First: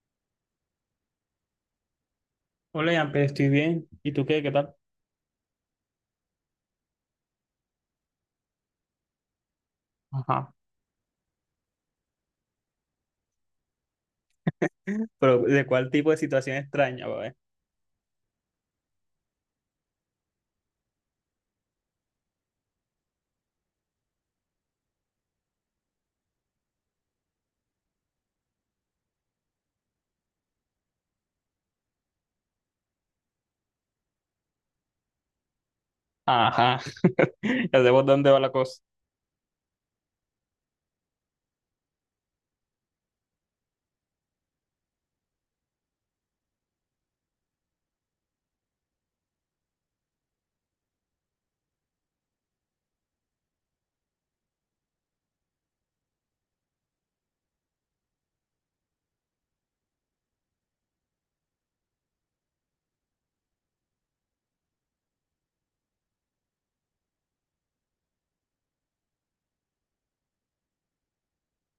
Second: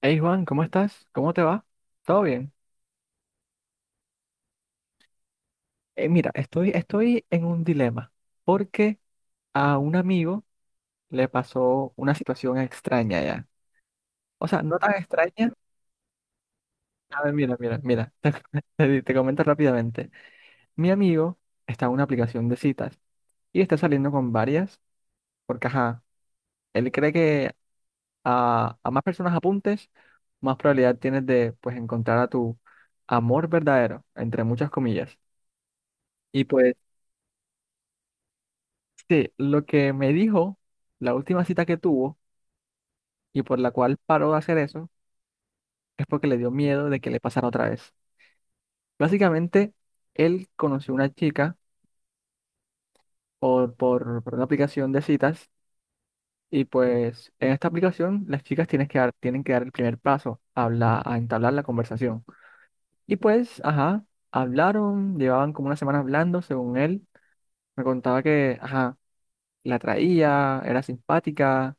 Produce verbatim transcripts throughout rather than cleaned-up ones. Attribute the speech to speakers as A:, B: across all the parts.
A: Hey Juan, ¿cómo estás? ¿Cómo te va? ¿Todo bien?
B: Hola, Ian, pero estoy bien. ¿Y tú qué? ¿Qué tal?
A: Eh, mira, estoy, estoy en un dilema porque a un amigo
B: Ajá.
A: le pasó una situación extraña ya. O sea, no tan
B: Pero,
A: extraña.
B: ¿de cuál tipo de situación extraña,
A: A ver,
B: bebé?
A: mira, mira, mira. Te, te te comento rápidamente. Mi amigo está en una aplicación de citas y está saliendo con varias porque, ajá, él cree que a, a más personas apuntes, más probabilidad tienes de, pues, encontrar a tu amor verdadero, entre muchas comillas. Y pues...
B: Ajá. Ya sé por dónde va la cosa.
A: Sí, lo que me dijo, la última cita que tuvo y por la cual paró de hacer eso, es porque le dio miedo de que le pasara otra vez. Básicamente, él conoció una chica por, por, por una aplicación de citas y pues en esta aplicación las chicas tienen que dar, tienen que dar el primer paso a, habla- a entablar la conversación. Y pues, ajá, hablaron, llevaban como una semana hablando, según él. Me contaba que, ajá, la traía, era simpática.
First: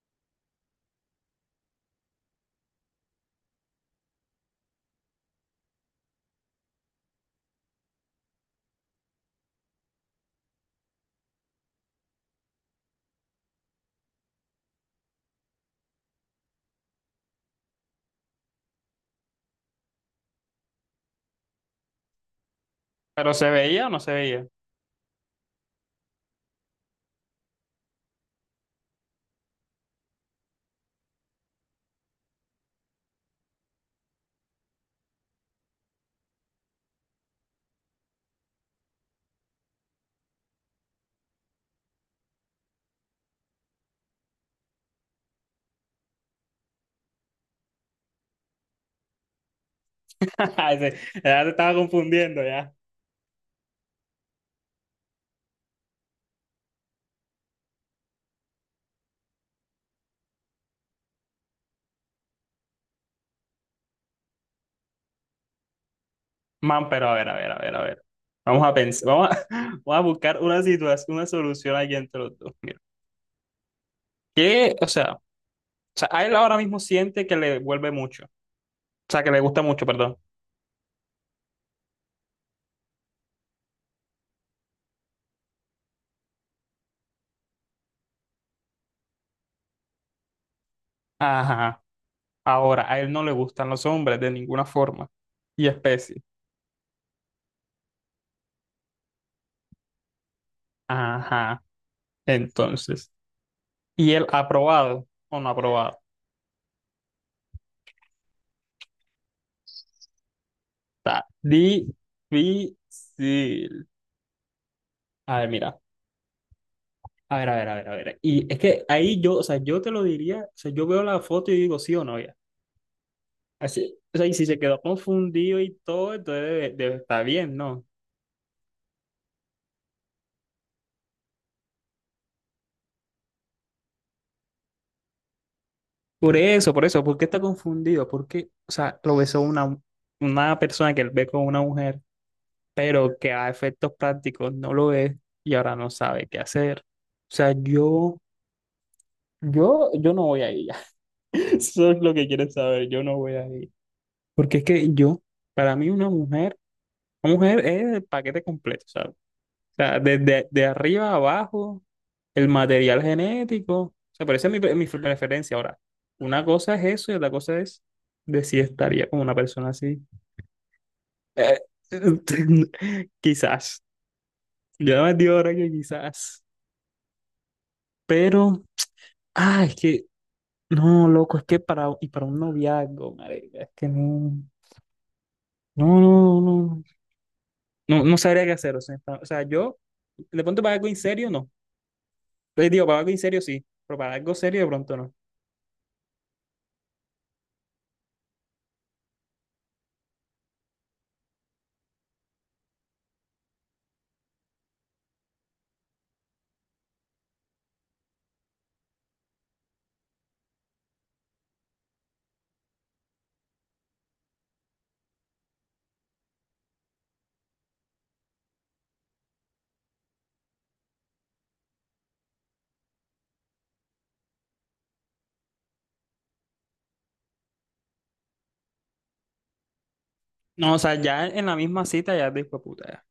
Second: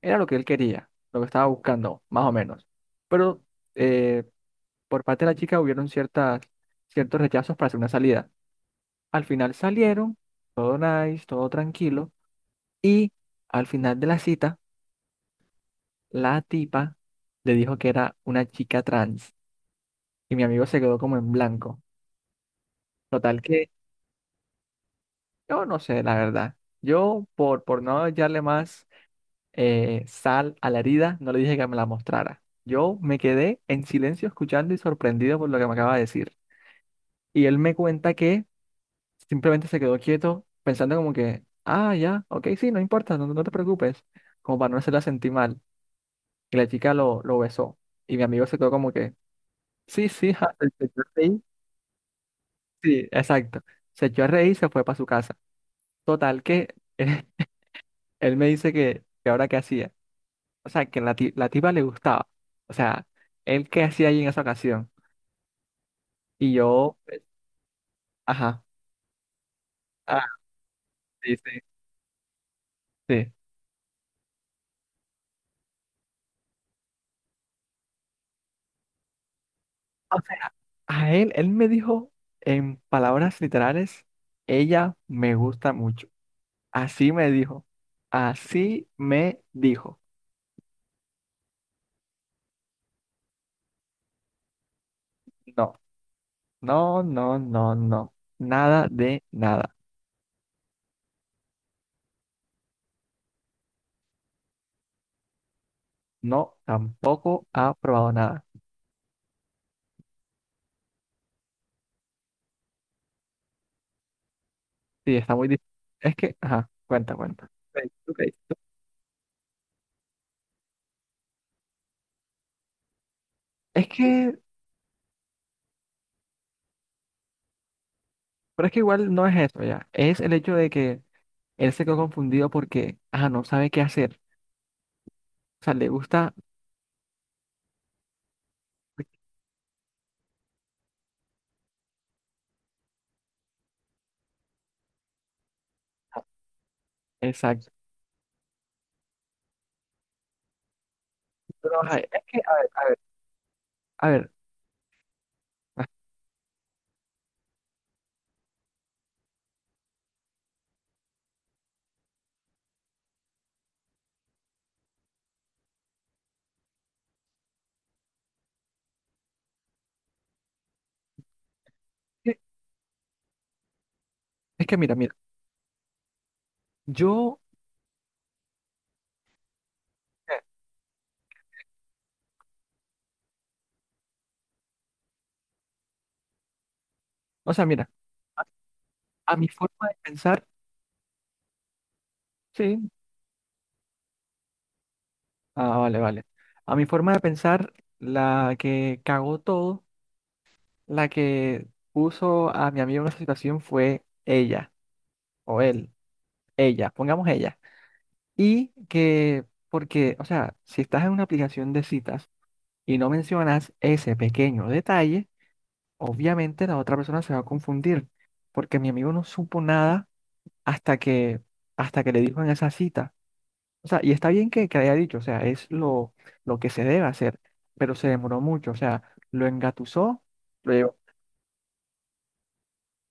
A: Era lo que él quería, lo que estaba buscando, más o menos. Pero eh, por parte de la chica hubieron ciertas, ciertos rechazos para hacer una salida. Al final salieron, todo nice, todo tranquilo. Y al final de la cita, la tipa le dijo que era una chica trans. Y mi amigo se quedó como en blanco.
B: ¿Pero
A: Total
B: se
A: que
B: veía o no se veía?
A: yo no sé, la verdad. Yo, por, por no hallarle más eh, sal a la herida, no le dije que me la mostrara. Yo me quedé en silencio escuchando y sorprendido por lo que me acaba de decir. Y él me cuenta que simplemente se quedó quieto, pensando como que, ah, ya, ok, sí, no importa, no, no te preocupes, como para no hacerla sentir mal. Y la chica lo, lo besó. Y mi amigo se quedó como que, sí, sí, ja", se se
B: Ese-
A: echó a reír.
B: Ya te estaba confundiendo, ya.
A: Sí, exacto. Se echó a reír y se fue para su casa. Total que él me dice que, que ahora qué hacía. O sea, que la, ti- la tipa le gustaba. O sea, él qué hacía ahí en esa ocasión. Y
B: Man,
A: yo,
B: pero a ver, a ver, a ver, a ver.
A: ajá,
B: Vamos a pensar, vamos a, vamos a
A: ah,
B: buscar una situación, una
A: sí, sí,
B: solución aquí entre los dos. Mira.
A: sí.
B: ¿Qué? O sea, o sea, a él ahora mismo siente que le vuelve mucho. O sea, que le gusta mucho, perdón.
A: O sea, a él, él me dijo en palabras literales, ella me gusta mucho. Así me dijo, así me dijo.
B: Ajá. Ahora, a él no le gustan los hombres de ninguna forma y especie.
A: No, no, no, no, no. Nada de nada.
B: Ajá. Entonces, ¿y el aprobado o no aprobado?
A: No, tampoco ha probado nada.
B: Está difícil.
A: Sí, está
B: A
A: muy
B: ver,
A: difícil.
B: mira.
A: Es que, ajá, cuenta,
B: A ver,
A: cuenta.
B: a ver, a
A: Ok,
B: ver, a
A: ok.
B: ver. Y es que ahí yo, o sea, yo te lo diría, o sea, yo veo la foto y digo sí o no, ya.
A: Es
B: Así, o sea, y
A: que
B: si se quedó confundido y todo, entonces debe, debe estar bien, ¿no?
A: Pero es que igual no es eso ya. Es el hecho de que él se quedó confundido porque, ajá, no sabe qué hacer. O sea, le gusta.
B: Por eso, por eso, ¿por qué está confundido? Porque, o sea, lo besó una, una persona que él ve con una mujer, pero que a efectos prácticos no lo es y ahora no sabe qué hacer. O sea,
A: Exacto.
B: yo Yo, yo no voy a ella.
A: Pero,
B: Eso
A: ajá,
B: es
A: es
B: lo que
A: que,
B: quieren
A: a ver, a
B: saber.
A: ver,
B: Yo no voy a ella.
A: a ver.
B: Porque es que yo, para mí, una mujer, una mujer es el paquete completo, ¿sabes? O sea, desde de arriba a abajo, el material genético. O sea, pero esa es mi, pre- mi preferencia. Ahora, una cosa es eso y otra cosa es de si estaría con una persona así. Eh,
A: Es que,
B: quizás.
A: es que mira,
B: Yo no me
A: mira.
B: digo ahora que quizás.
A: Yo,
B: Pero, ah, es que,
A: eh,
B: no, loco, es que para, y para un noviazgo, marica, es que no. No, no, no,
A: o sea, mira,
B: no, no sabría qué hacer. O sea, pa- o
A: a
B: sea,
A: mi
B: yo,
A: forma de
B: de
A: pensar,
B: pronto para algo en serio, no. Les digo,
A: sí.
B: para algo en serio sí, pero para algo serio de pronto no.
A: Ah, vale, vale. A mi forma de pensar, la que cagó todo, la que puso a mi amigo en esa situación fue ella, o él, ella, pongamos ella. Y que, porque, o sea, si estás en una aplicación de citas, y no mencionas ese pequeño detalle, obviamente la otra persona se va a confundir, porque mi amigo no supo nada hasta que, hasta que le dijo en esa cita. O sea, y está bien que, que haya dicho, o sea, es lo, lo que se debe hacer, pero se demoró mucho, o sea, lo engatusó, lo
B: No, o sea,
A: llevó.
B: ya en la misma cita ya después puta.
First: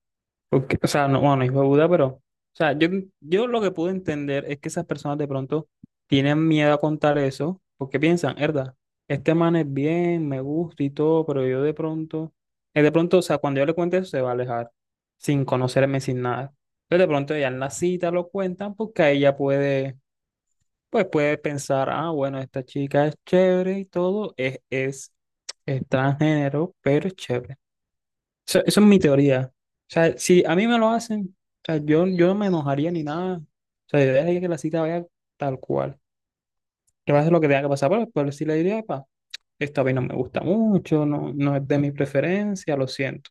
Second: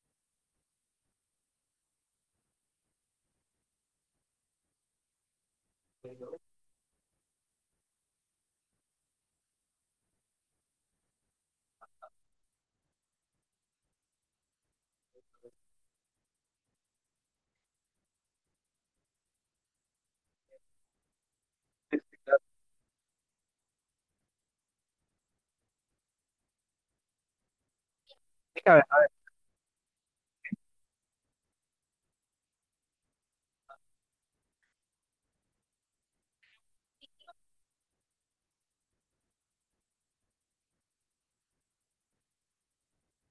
B: Porque, o sea, no, bueno, hijo de Buda, pero, o sea, yo, yo lo que pude entender es que esas personas de pronto tienen miedo a contar eso, porque piensan, herda, este man es bien, me gusta y todo, pero yo de pronto, eh, de pronto, o sea, cuando yo le cuente eso se va a alejar, sin conocerme, sin nada. Entonces de pronto ya en la cita lo cuentan porque ahí ya puede, pues puede pensar, ah, bueno, esta chica es chévere y todo, es, es transgénero, pero es chévere. Eso, eso es mi teoría. O sea, si a mí me lo hacen, o sea, yo, yo no me enojaría ni nada. O sea, yo dejaría que la cita vaya tal cual. Que pase lo que tenga que pasar, pero después sí le diría, pa, esto a mí no me gusta mucho, no, no es de mi preferencia, lo siento.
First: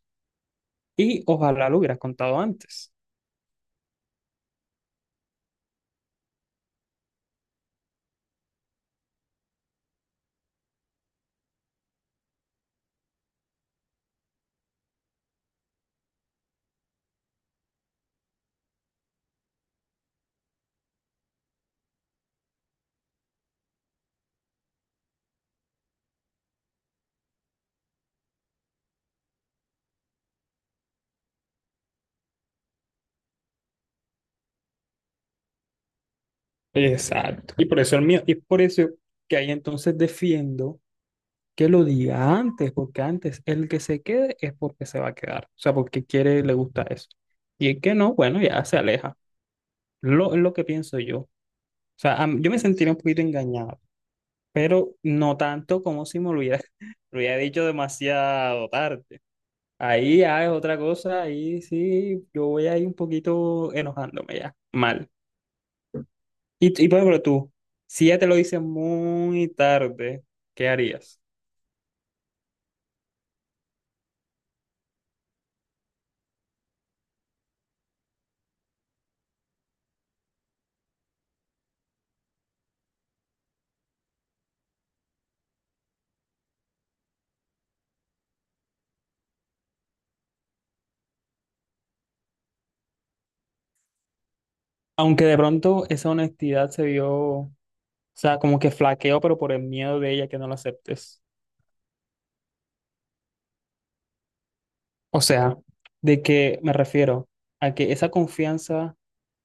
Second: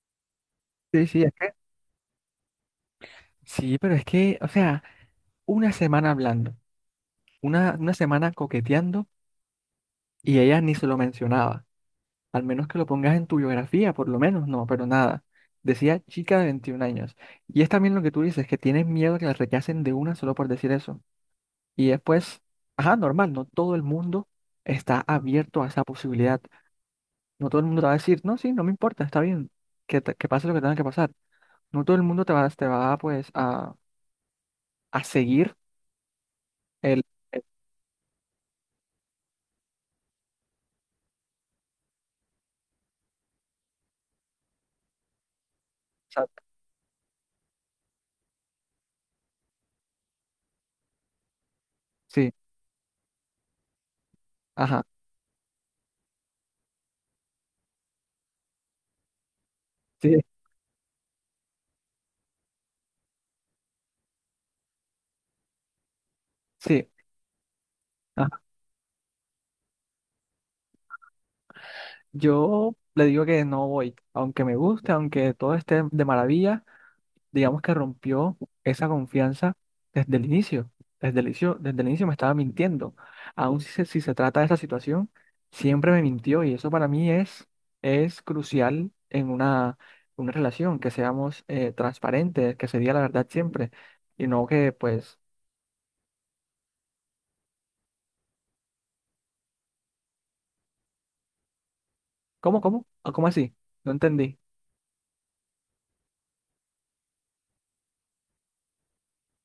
A: Sí, sí,
B: Y
A: es que,
B: ojalá lo hubieras contado antes.
A: sí, pero es que, o sea, una semana hablando, una, una semana coqueteando y ella ni se lo mencionaba. Al menos que lo pongas en tu biografía, por lo menos, no, pero nada. Decía chica de veintiún años. Y es también lo que tú dices, que tienes miedo a que la rechacen de una solo por decir eso. Y después, ajá, normal, no todo el mundo está abierto a esa posibilidad. No todo el mundo te va a decir, no, sí, no me importa, está bien, que, te- que pase lo que tenga que pasar. No todo el mundo te va, te va pues, a, a seguir el, el-
B: Exacto. Y por eso el mío, y por eso que ahí entonces defiendo que lo diga antes, porque antes el que se quede es porque se va a quedar. O sea, porque
A: Exacto.
B: quiere, le gusta eso. Y el que no, bueno, ya se aleja. Lo, es lo que pienso yo. O sea,
A: Sí,
B: am- yo me sentiría un poquito engañado,
A: ajá,
B: pero no tanto como si me lo hubiera, lo hubiera dicho demasiado tarde. Ahí
A: sí,
B: ya es otra cosa, ahí sí, yo voy ahí un poquito enojándome ya, mal. Y,
A: sí.
B: y por ejemplo tú, si ya te lo
A: Ajá.
B: dicen muy tarde, ¿qué harías?
A: Yo le digo que no voy, aunque me guste, aunque todo esté de maravilla. Digamos que rompió esa confianza desde el inicio. Desde el inicio, desde el inicio me estaba mintiendo. Aún si se, si se trata de esa situación, siempre me mintió y eso para mí es, es crucial en una, una relación, que seamos eh, transparentes, que se diga la verdad siempre y no que pues,
B: Aunque de pronto esa honestidad se vio, o sea, como que flaqueó, pero por el miedo de ella que no lo aceptes.
A: ¿cómo, cómo? ¿Ah, ¿Cómo así? No entendí.
B: O sea, ¿de que me refiero? A que esa confianza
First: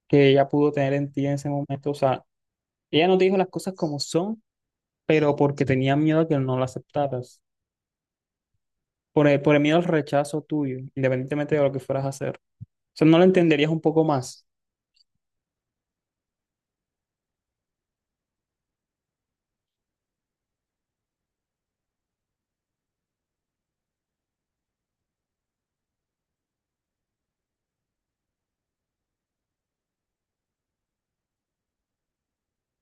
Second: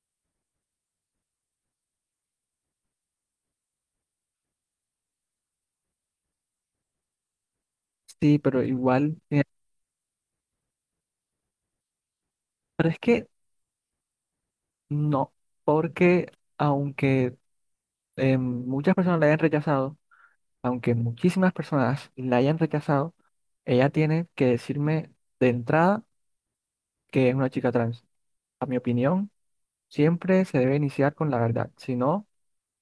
B: que ella pudo tener en ti en ese momento. O sea, ella no te dijo las cosas como son, pero porque tenía miedo a que no la aceptaras.
A: Sí, pero igual,
B: Por el,
A: eh,
B: por el miedo al rechazo tuyo, independientemente de lo que fueras a hacer. O
A: pero es
B: sea, no la
A: que
B: entenderías un poco más.
A: no, porque aunque eh, muchas personas la hayan rechazado, aunque muchísimas personas la hayan rechazado, ella tiene que decirme de entrada que es una chica trans. A mi opinión, siempre se debe iniciar con la verdad, si no,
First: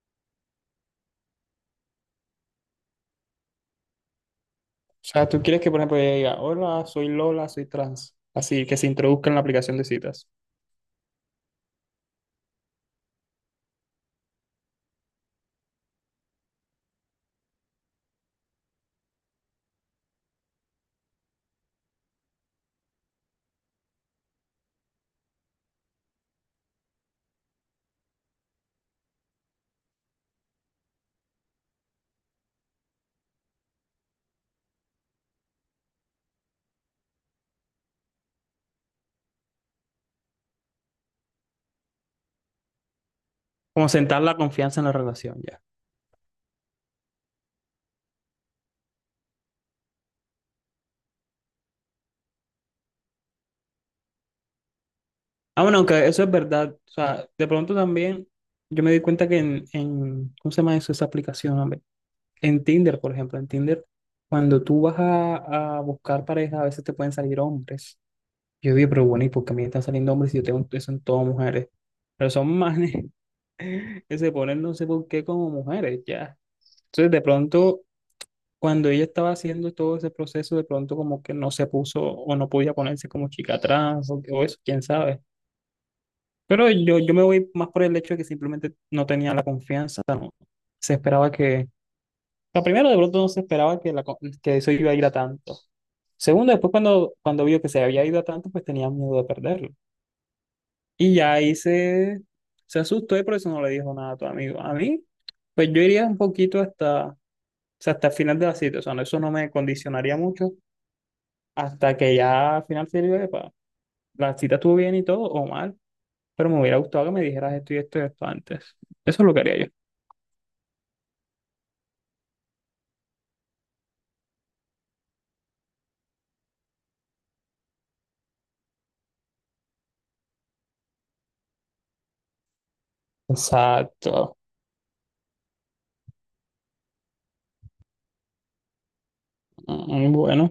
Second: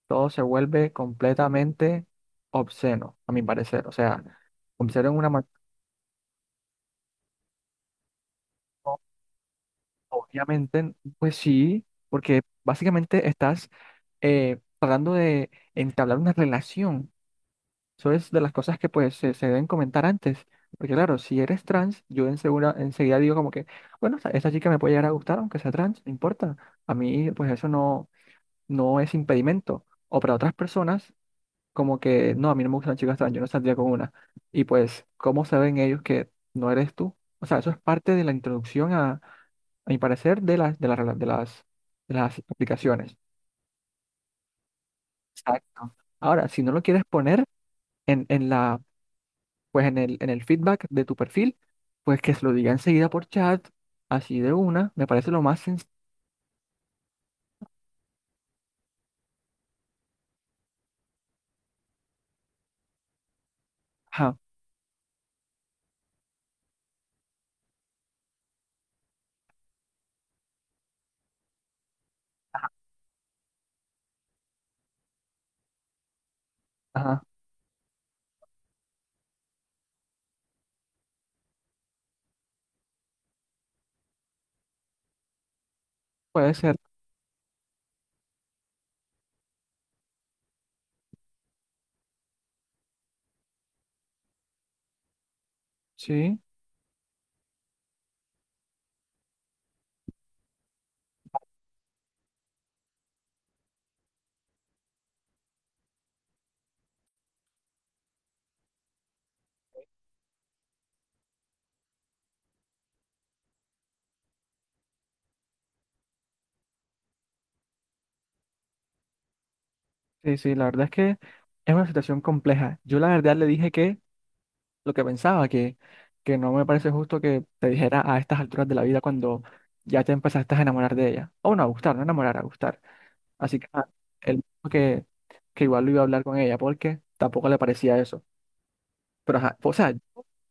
A: todo se vuelve completamente obsceno, a mi parecer. O sea,
B: O
A: obsceno en
B: sea,
A: una
B: tú
A: manera,
B: quieres que, por ejemplo, ella diga, hola, soy Lola, soy trans. Así que se introduzca en la aplicación de citas.
A: obviamente, pues sí, porque básicamente estás eh, tratando de entablar una relación. Eso es de las cosas que pues se, se deben comentar antes. Porque claro, si eres trans, yo ensegura- enseguida digo como que, bueno, esta esta chica me puede llegar a gustar, aunque sea trans, no importa. A mí pues eso no, no es impedimento. O para otras personas, como que, no, a mí no me gustan chicas trans, yo no saldría con una. Y pues, ¿cómo saben ellos que no eres tú? O sea, eso es parte de la introducción a, a mi parecer, de las, de las, rela- de las, de las aplicaciones.
B: Como sentar la confianza en la relación, ya.
A: Exacto. Ahora, si no lo quieres poner en, en la pues en el, en el feedback de tu perfil, pues que se lo diga enseguida por chat, así de una, me parece lo más
B: Ah, bueno,
A: sencillo.
B: aunque eso es verdad. O sea, de pronto también yo me di cuenta que en, en ¿cómo se llama eso, esa aplicación, hombre? En Tinder, por ejemplo, en Tinder,
A: Ajá,
B: cuando tú vas a, a buscar pareja, a veces te pueden salir hombres. Yo digo, pero bueno, ¿y por qué a mí me están saliendo hombres si yo tengo eso en todas mujeres? Pero son manes que se ponen no sé por qué como mujeres, ya. Entonces, de
A: ajá,
B: pronto, cuando ella estaba haciendo todo ese proceso, de pronto como que no se puso o no podía ponerse como chica trans o, o eso, quién sabe.
A: puede
B: Pero
A: ser,
B: yo, yo me voy más por el hecho de que simplemente no tenía la confianza, no. Se esperaba que... Lo primero, de pronto no se esperaba que, la, co- que eso iba a ir a tanto.
A: sí,
B: Segundo, después cuando, cuando vio que se había ido a tanto, pues tenía miedo de perderlo. Y ya ahí se, se asustó y por eso no le dijo nada a tu amigo. A mí, pues yo iría un poquito hasta, o sea, hasta el final de la cita. O sea, no, eso no me condicionaría mucho hasta que ya al final se diga, "Epa, la cita estuvo bien y todo, o mal, pero me hubiera gustado que me dijeras esto y esto y esto antes. Eso es lo que haría yo.
A: sí, sí, la verdad es que es una situación compleja. Yo la verdad le dije que lo que pensaba, que, que no me parece justo que te dijera a estas alturas de la vida cuando ya te empezaste a enamorar de ella, o no, a gustar, no enamorar, a gustar. Así que ah, él
B: Exacto.
A: dijo que, que igual lo iba a hablar con ella porque tampoco le parecía eso. Pero ajá, o sea,
B: Mm, bueno, o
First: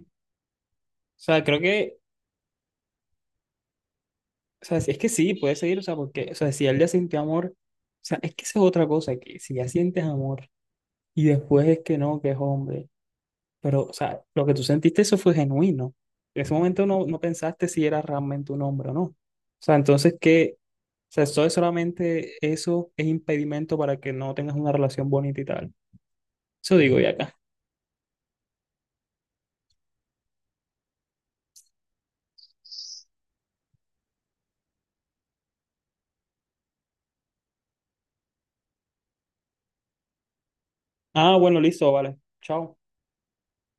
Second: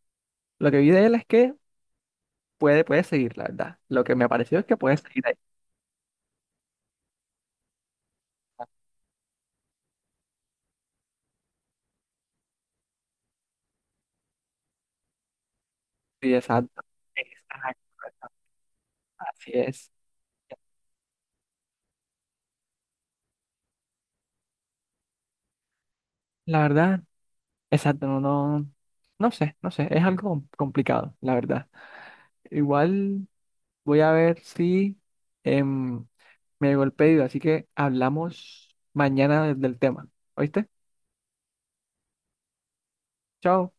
A: lo que vi de él es
B: sea,
A: que
B: creo que,
A: puede, puede seguir, la verdad. Lo que me pareció es
B: o
A: que
B: sea,
A: puede
B: es que
A: seguir ahí.
B: sí, puede seguir, o sea, porque, o sea, si él ya sintió amor, o sea, es que esa es otra cosa, que si ya sientes amor y después es que no, que es hombre. Pero, o sea, lo que tú sentiste, eso fue genuino.
A: Sí,
B: En ese
A: exacto.
B: momento no, no pensaste si era
A: Exacto, exacto.
B: realmente un hombre o no. O
A: Así
B: sea,
A: es.
B: entonces, ¿qué? O sea, eso es solamente eso es impedimento para que no tengas una relación bonita y tal.
A: La
B: Eso digo
A: verdad,
B: ya acá.
A: exacto, no, no, no sé, no sé. Es algo com- complicado, la verdad. Igual voy a ver si em, me llegó el pedido, así que hablamos mañana del del tema. ¿Oíste?
B: Ah, bueno, listo, vale. Chao.
A: Chao.